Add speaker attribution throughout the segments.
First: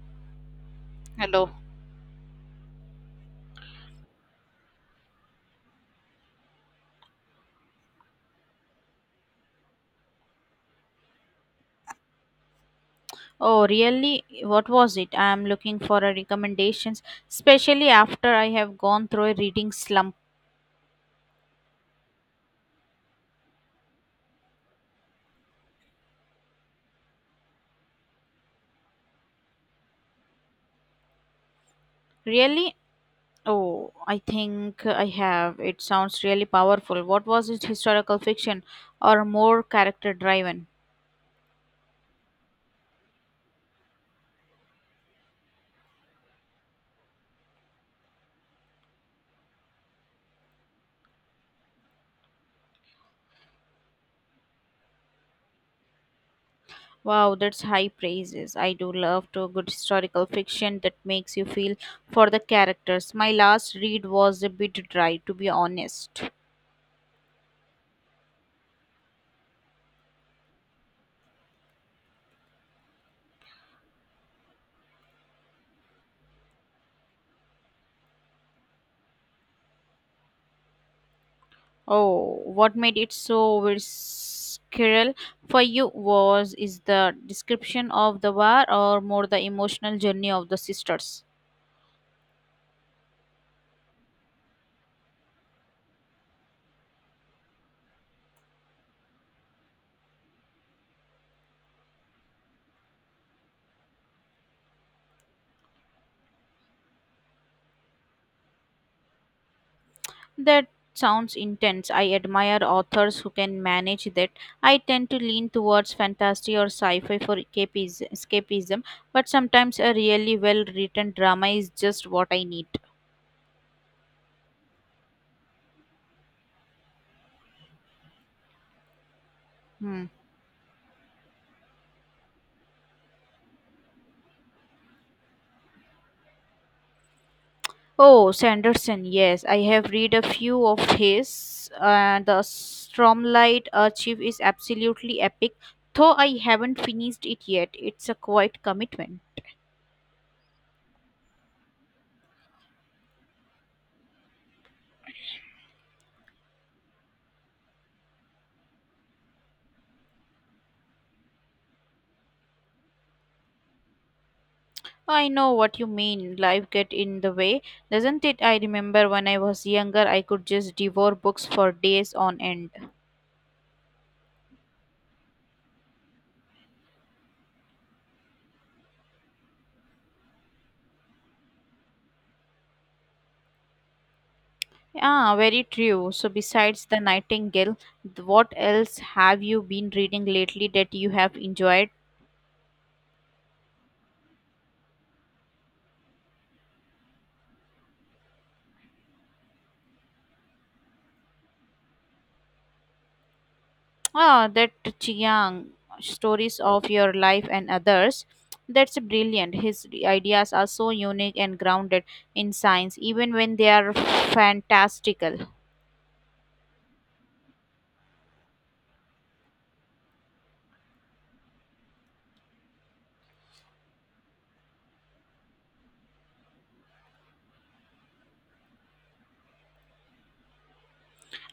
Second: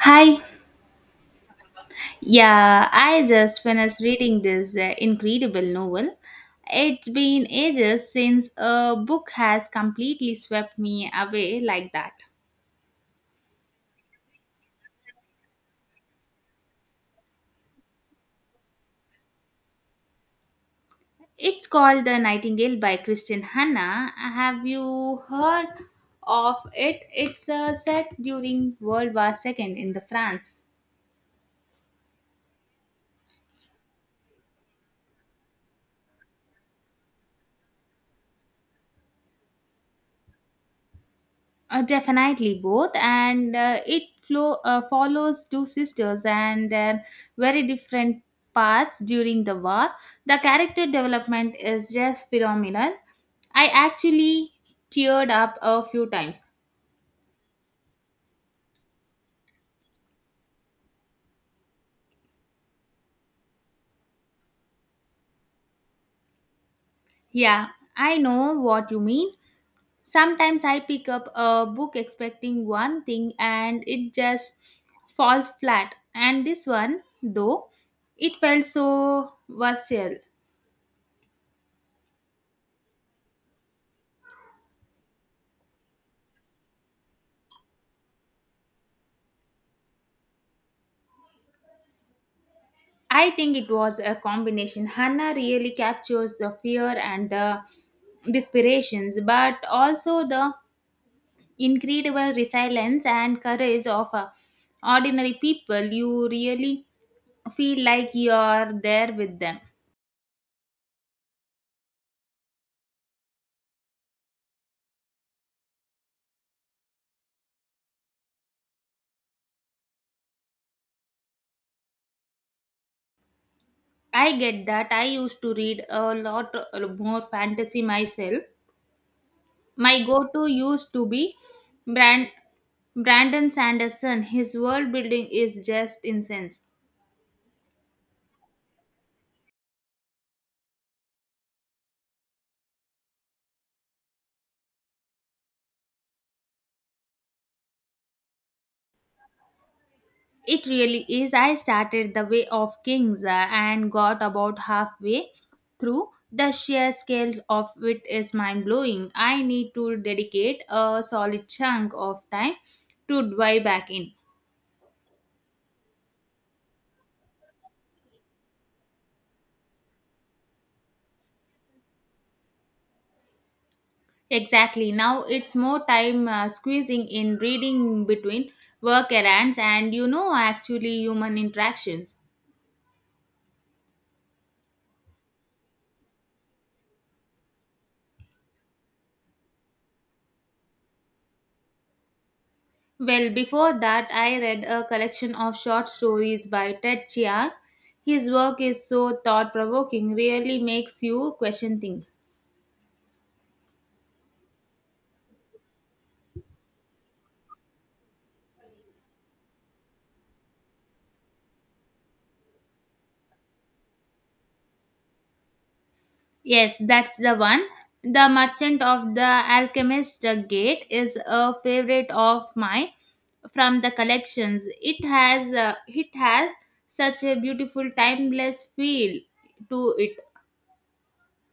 Speaker 1: Hi.
Speaker 2: Hello.
Speaker 1: Yeah, I just finished reading this incredible novel. It's been ages since a book has completely swept me away like that.
Speaker 2: Oh, really? What was it? I am looking for a recommendations, especially after I have gone through a reading slump.
Speaker 1: It's called The Nightingale by Christian Hanna. Have you heard of it? It's set during World War II in the France.
Speaker 2: Really? Oh, I think I have. It sounds really powerful. What was it? Historical fiction or more character driven?
Speaker 1: Definitely both, and it flow follows two sisters and their very different paths during the war. The character development is just phenomenal. I actually teared up a few times.
Speaker 2: Wow, that's high praises. I do love to a good historical fiction that makes you feel for the characters. My last read was a bit dry, to be honest.
Speaker 1: Yeah, I know what you mean. Sometimes I pick up a book expecting one thing and it just falls flat. And this one, though, it felt so versatile.
Speaker 2: Oh, what made it so visceral for you was is the description of the war or more the emotional journey of the sisters.
Speaker 1: I think it was a combination. Hannah really captures the fear and the desperations, but also the incredible resilience and courage of ordinary people. You really feel like you're there with them.
Speaker 2: That sounds intense. I admire authors who can manage that. I tend to lean towards fantasy or sci-fi for escapism, escapism but sometimes a really well-written drama is just what I need.
Speaker 1: I get that. I used to read a lot more fantasy myself. My
Speaker 2: Hmm.
Speaker 1: go to used to be Brand- Brandon Sanderson. His world building is just insane.
Speaker 2: Oh, Sanderson, yes, I have read a few of his. The Stormlight Archive is absolutely epic, though I haven't finished it yet. It's a quite commitment.
Speaker 1: It really is. I started The Way of Kings and got about halfway through. The sheer scale of it is mind blowing. I need to dedicate a solid chunk of time to dive back in.
Speaker 2: I know what you mean. Life get in the way, doesn't it? I remember when I was younger, I could just devour books for days on end.
Speaker 1: Exactly. Now it's more time squeezing in reading between work errands and actually human interactions.
Speaker 2: Ah, very true. So besides the Nightingale, what else have you been reading lately that you have enjoyed?
Speaker 1: Well, before that, I read a collection of short stories by Ted Chiang. His work is so thought provoking, really makes you question things.
Speaker 2: Ah, that Chiang stories of your life and others. That's brilliant. His ideas are so unique and grounded in science, even when they are fantastical.
Speaker 1: Yes, that's the one. The Merchant of the Alchemist Gate is a favorite of mine from the collections. It has such a beautiful timeless feel to it.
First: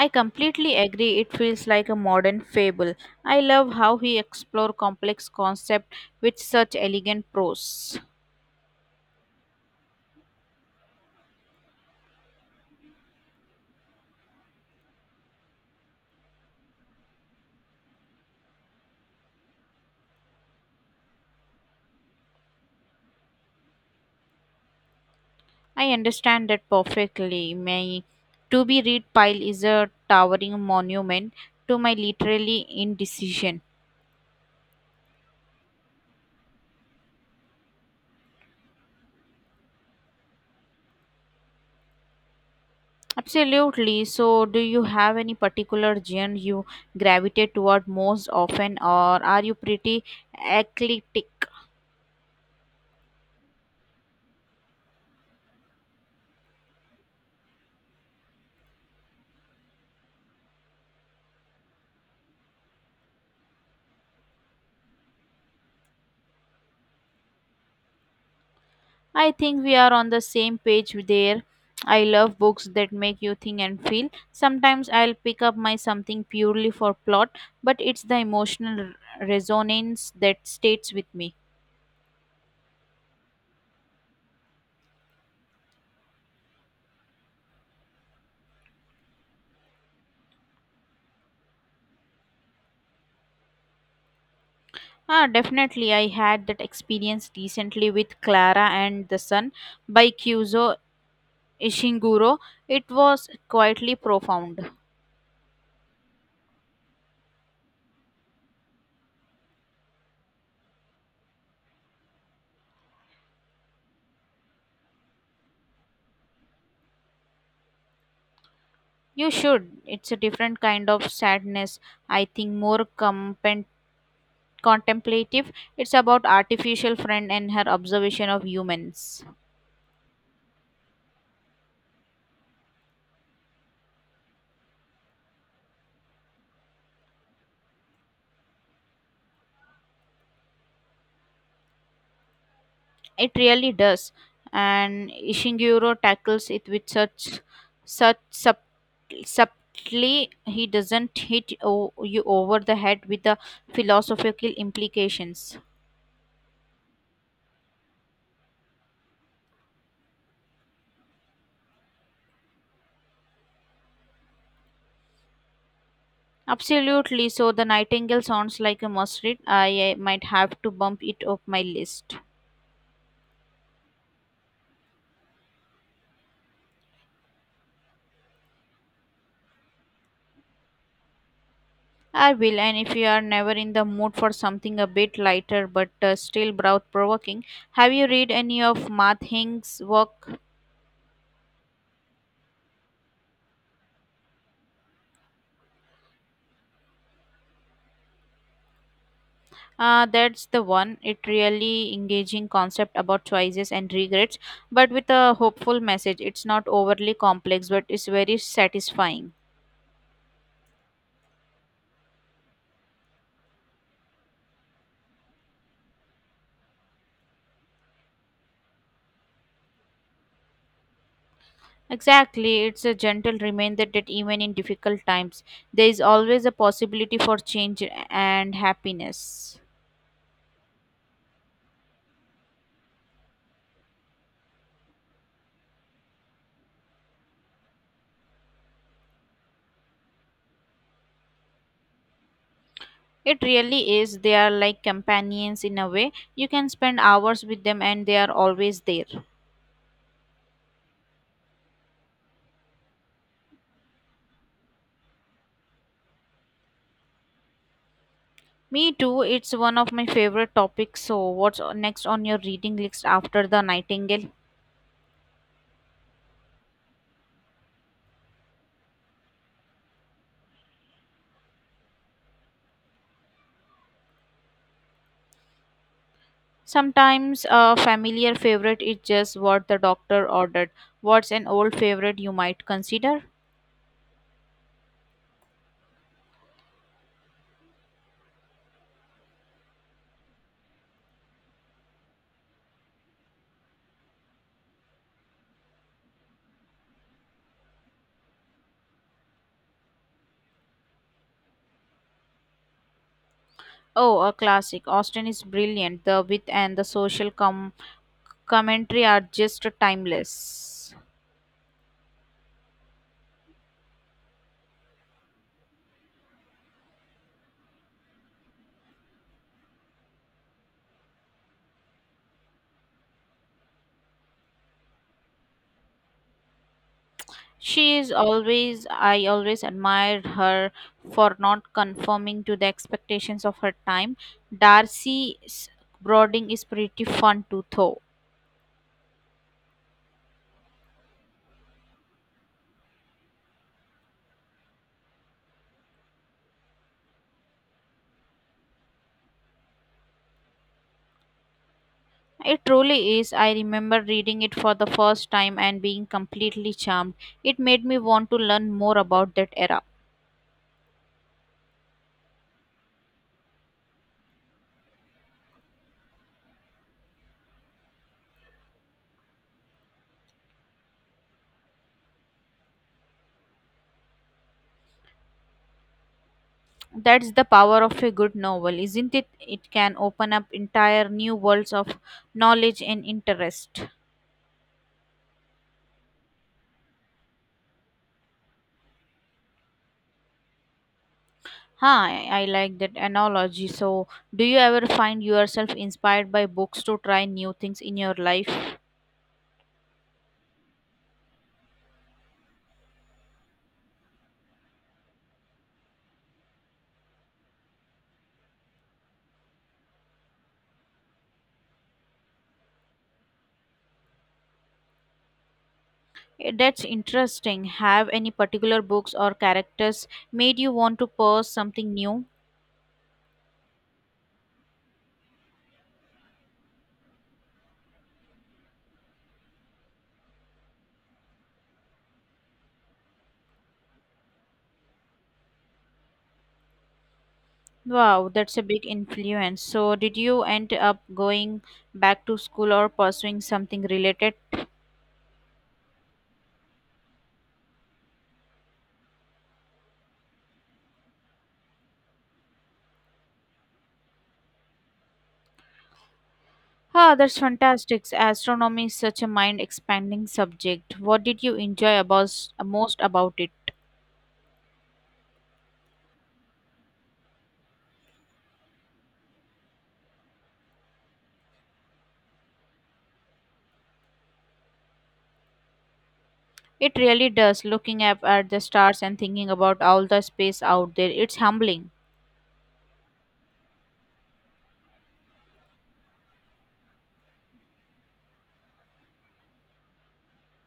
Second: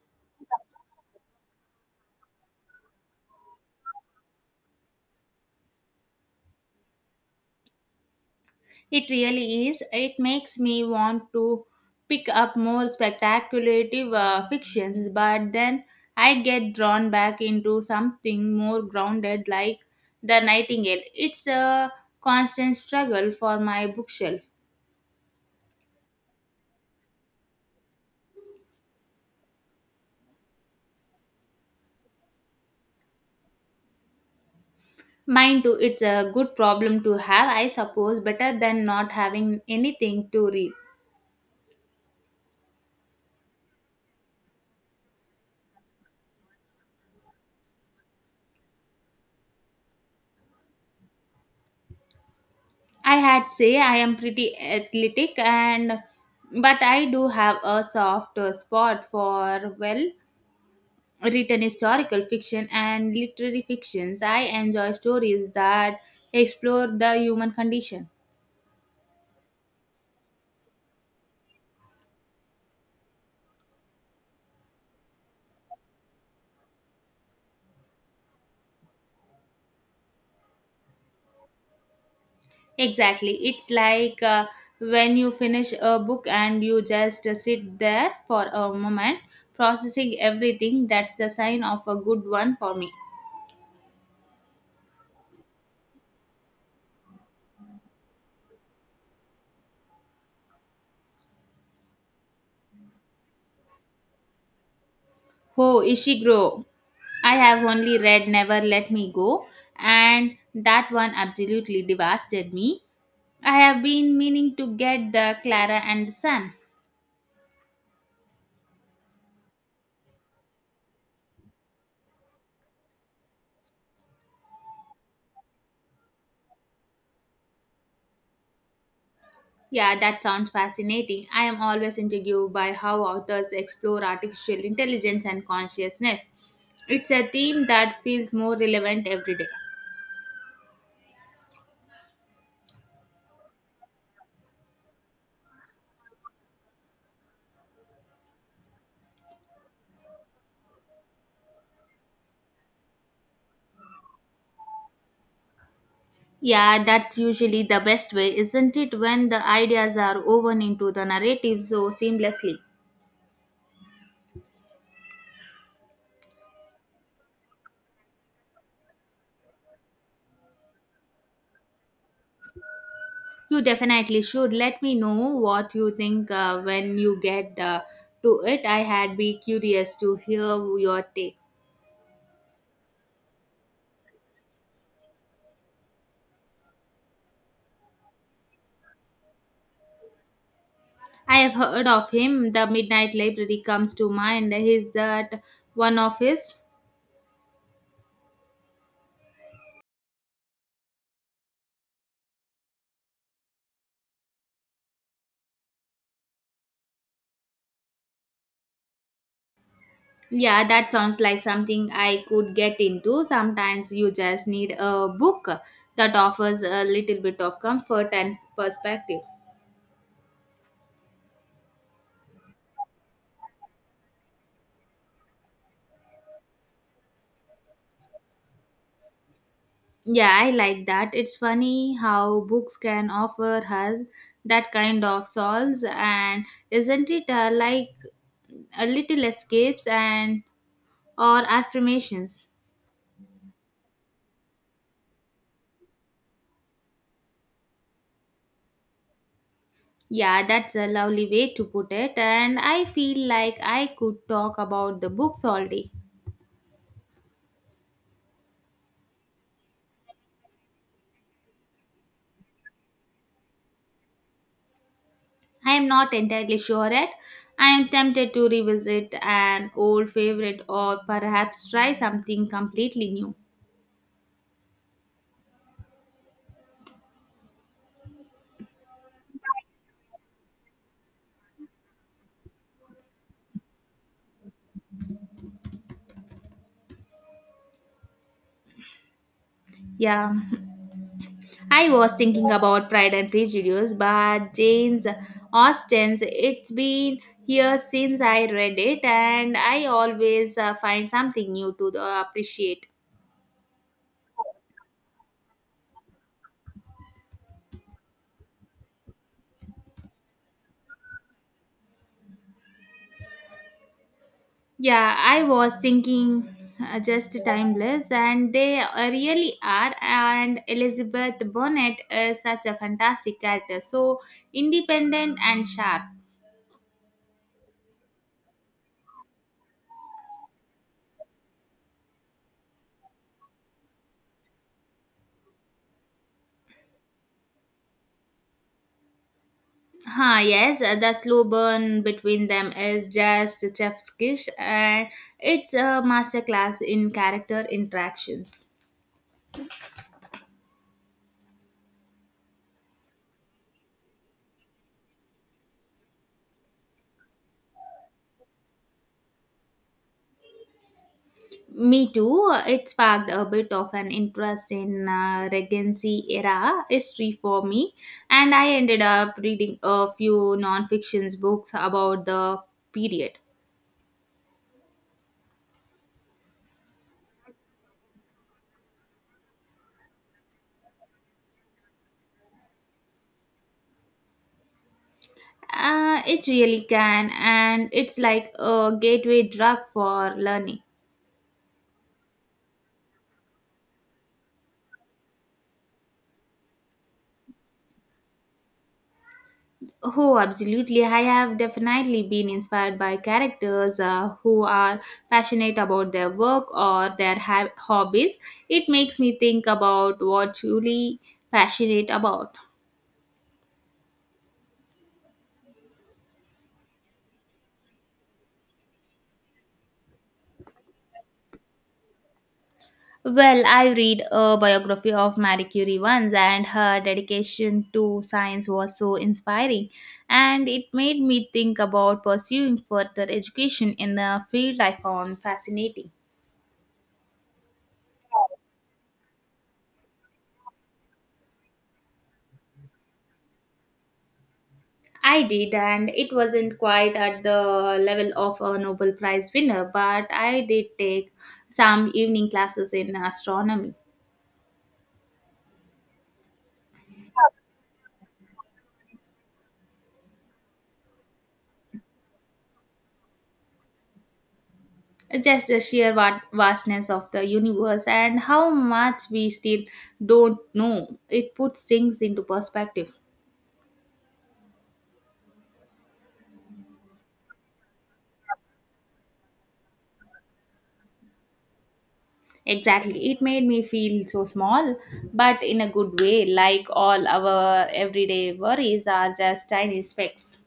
Speaker 2: I completely agree. It feels like a modern fable. I love how he explores complex concepts with such elegant prose.
Speaker 1: It really is. It makes me want to pick up more spectacular fictions, but then I get drawn back into something more grounded like The Nightingale. It's a constant struggle for my bookshelf.
Speaker 2: I understand that perfectly. My to be read pile is a towering monument to my literary indecision.
Speaker 1: Mine too, it's a good problem to have, I suppose, better than not having anything to read.
Speaker 2: Absolutely. So, do you have any particular genre you gravitate toward most often, or are you pretty eclectic?
Speaker 1: I had say I am pretty athletic and but I do have a soft spot for well written historical fiction and literary fictions. I enjoy stories that explore the human condition.
Speaker 2: I think we are on the same page there. I love books that make you think and feel. Sometimes I'll pick up my something purely for plot, but it's the emotional resonance that stays with me.
Speaker 1: Exactly. It's like when you finish a book and you just sit there for a moment processing everything. That's the sign of a good one for me.
Speaker 2: Ah, definitely. I had that experience recently with Clara and the Sun by Cuso Ishiguro, it was quietly profound.
Speaker 1: Oh, Ishiguro. I have only read Never Let Me Go, and that one absolutely devastated me. I have been meaning to get the Clara and the Sun.
Speaker 2: You should. It's a different kind of sadness, I think, more contemplative. It's about artificial friend and her observation of humans.
Speaker 1: Yeah, that sounds fascinating. I am always intrigued by how authors explore artificial intelligence and consciousness. It's a theme that feels more relevant every day.
Speaker 2: It really does. And Ishiguro tackles it with such subtly he doesn't hit you over the head with the philosophical implications.
Speaker 1: Yeah, that's usually the best way, isn't it, when the ideas are woven into the narrative so seamlessly?
Speaker 2: Absolutely. So the Nightingale sounds like a must read. I might have to bump it up my list.
Speaker 1: You definitely should let me know what you think when you get to it. I had be curious to hear your take.
Speaker 2: I will. And if you are never in the mood for something a bit lighter but still brow provoking, have you read any of Matt Hing's work?
Speaker 1: I have heard of him. The Midnight Library comes to mind. Is that one of his?
Speaker 2: That's the one. It really engaging concept about choices and regrets, but with a hopeful message. It's not overly complex, but it's very satisfying.
Speaker 1: Yeah, that sounds like something I could get into. Sometimes you just need a book that offers a little bit of comfort and perspective.
Speaker 2: Exactly, it's a gentle reminder that even in difficult times, there is always a possibility for change and happiness.
Speaker 1: Yeah, I like that. It's funny how books can offer us that kind of solace, and isn't it like a little escapes and or affirmations?
Speaker 2: It really is. They are like companions in a way. You can spend hours with them and they are always there.
Speaker 1: Yeah, that's a lovely way to put it, and I feel like I could talk about the books all day.
Speaker 2: Me too, it's one of my favorite topics. So, what's next on your reading list after The Nightingale?
Speaker 1: I am not entirely sure yet. I am tempted to revisit an old favorite or perhaps try something completely new.
Speaker 2: Sometimes a familiar favorite is just what the doctor ordered. What's an old favorite you might consider?
Speaker 1: Yeah, I was thinking about Pride and Prejudice, but Jane's Austen's it's been years since I read it, and I always find something new to appreciate.
Speaker 2: Oh, a classic. Austen is brilliant. The wit and the social commentary are just timeless.
Speaker 1: Yeah, I was thinking just timeless, and they really are. And Elizabeth Bonnet is such a fantastic character, so independent and sharp.
Speaker 2: She is always, I always admired her for not conforming to the expectations of her time. Darcy's Brooding is pretty fun too, though.
Speaker 1: Huh, yes, the slow burn between them is just chef's kiss, and it's a masterclass in character interactions.
Speaker 2: It truly is. I remember reading it for the first time and being completely charmed. It made me want to learn more about that era.
Speaker 1: Me too. It sparked a bit of an interest in Regency era history for me, and I ended up reading a few non-fiction books about the period.
Speaker 2: That's the power of a good novel, isn't it? It can open up entire new worlds of knowledge and interest.
Speaker 1: It really can, and it's like a gateway drug for learning.
Speaker 2: Huh, I like that analogy. So, do you ever find yourself inspired by books to try new things in your life?
Speaker 1: Oh, absolutely. I have definitely been inspired by characters who are passionate about their work or their hobbies. It makes me think about what truly passionate about.
Speaker 2: Eh, that's interesting. Have any particular books or characters made you want to pursue something new?
Speaker 1: Well, I read a biography of Marie Curie once, and her dedication to science was so inspiring. And it made me think about pursuing further education in a field I found fascinating.
Speaker 2: Wow, that's a big influence. So, did you end up going back to school or pursuing something related?
Speaker 1: I did, and it wasn't quite at the level of a Nobel Prize winner, but I did take some evening classes in astronomy.
Speaker 2: Ah, that's fantastic. Astronomy is such a mind expanding subject. What did you enjoy about, most about it?
Speaker 1: Just the sheer vastness of the universe and how much we still don't know. It puts things into perspective.
Speaker 2: It really does. Looking up at the stars and thinking about all the space out there, it's humbling.
Speaker 1: Exactly. It made me feel so small, but in a good way, like all our everyday worries are just tiny specks.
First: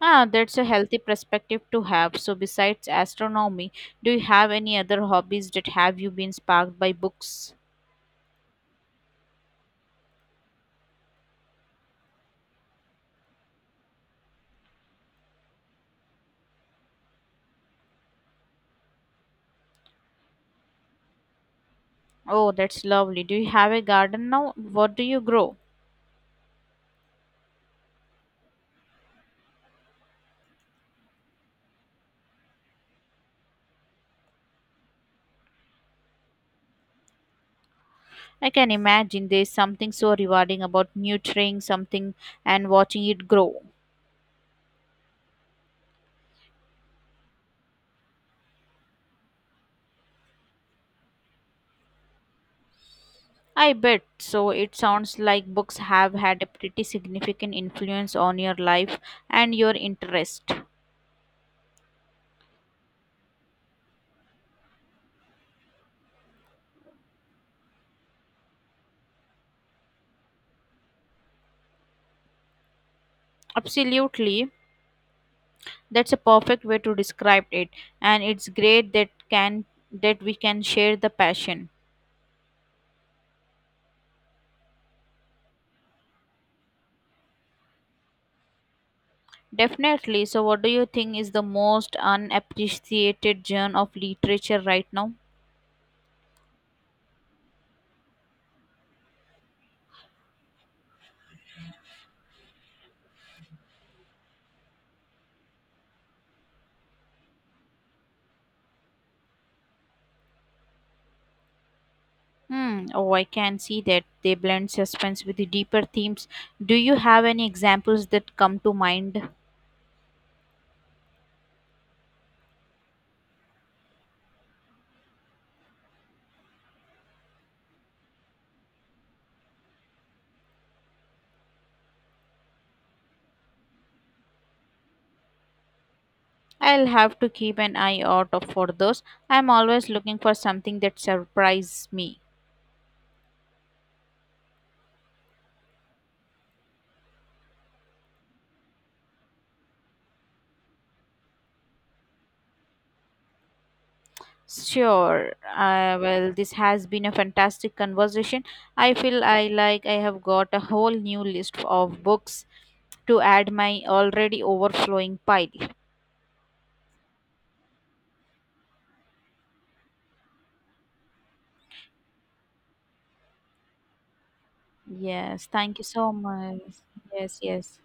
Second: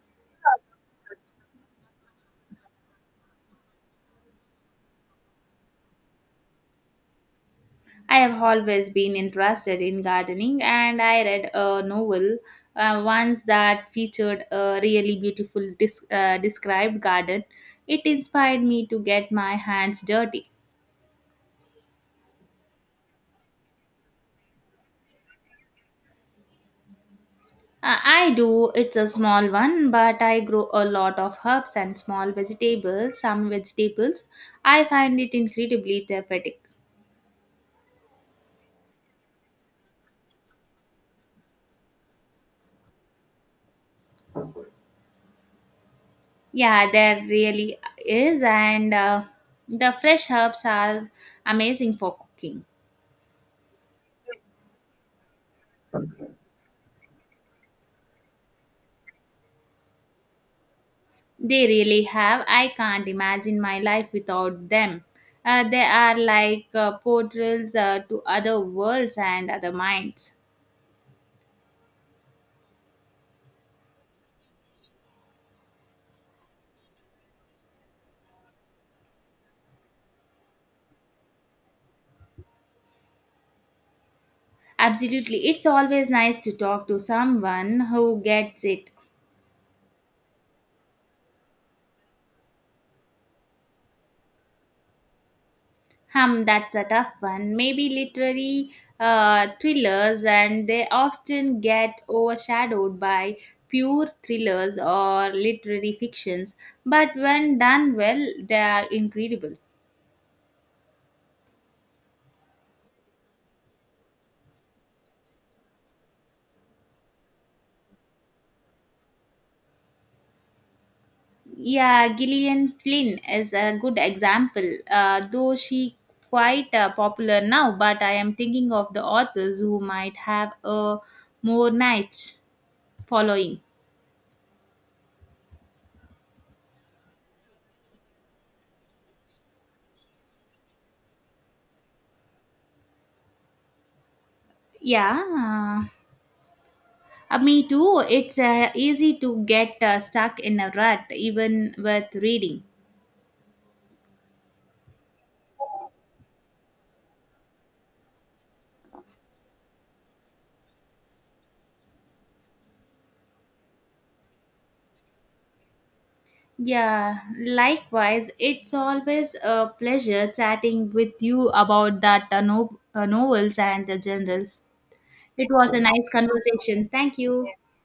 Speaker 2: Ah, that's a healthy perspective to have. So, besides astronomy, do you have any other hobbies that have you been sparked by books?
Speaker 1: I have always been interested in gardening, and I read a novel once that featured a really beautiful described garden. It inspired me to get my hands dirty.
Speaker 2: Oh, that's lovely. Do you have a garden now? What do you grow?
Speaker 1: I do. It's a small one, but I grow a lot of herbs and small vegetables. Some vegetables, I find it incredibly therapeutic.
Speaker 2: I can imagine there's something so rewarding about nurturing something and watching it grow.
Speaker 1: Yeah, there really is, and the fresh herbs are amazing for cooking.
Speaker 2: I bet. So it sounds like books have had a pretty significant influence on your life and your interest.
Speaker 1: They really have. I can't imagine my life without them. They are like portals to other worlds and other minds.
Speaker 2: Absolutely. That's a perfect way to describe it and it's great that can that we can share the passion.
Speaker 1: Absolutely. It's always nice to talk to someone who gets it.
Speaker 2: Definitely. So what do you think is the most unappreciated genre of literature right now?
Speaker 1: Hum, that's a tough one. Maybe literary thrillers, and they often get overshadowed by pure thrillers or literary fictions, but when done well, they are incredible.
Speaker 2: Hmm, oh, I can see that they blend suspense with the deeper themes. Do you have any examples that come to mind?
Speaker 1: Yeah, Gillian Flynn is a good example, though she quite popular now, but I am thinking of the authors who might have a more niche following.
Speaker 2: I'll have to keep an eye out for those. I'm always looking for something that surprises me.
Speaker 1: Yeah. Me too. It's easy to get stuck in a rut, even with reading.
Speaker 2: Sure. Well, this has been a fantastic conversation. I feel I like I have got a whole new list of books to add my already overflowing pile.
Speaker 1: Yeah, likewise, it's always a pleasure chatting with you about that novels and the generals.
Speaker 2: Yes,
Speaker 1: It was
Speaker 2: thank
Speaker 1: a
Speaker 2: you
Speaker 1: nice
Speaker 2: so much.
Speaker 1: conversation. Thank
Speaker 2: Yes,
Speaker 1: you.
Speaker 2: yes.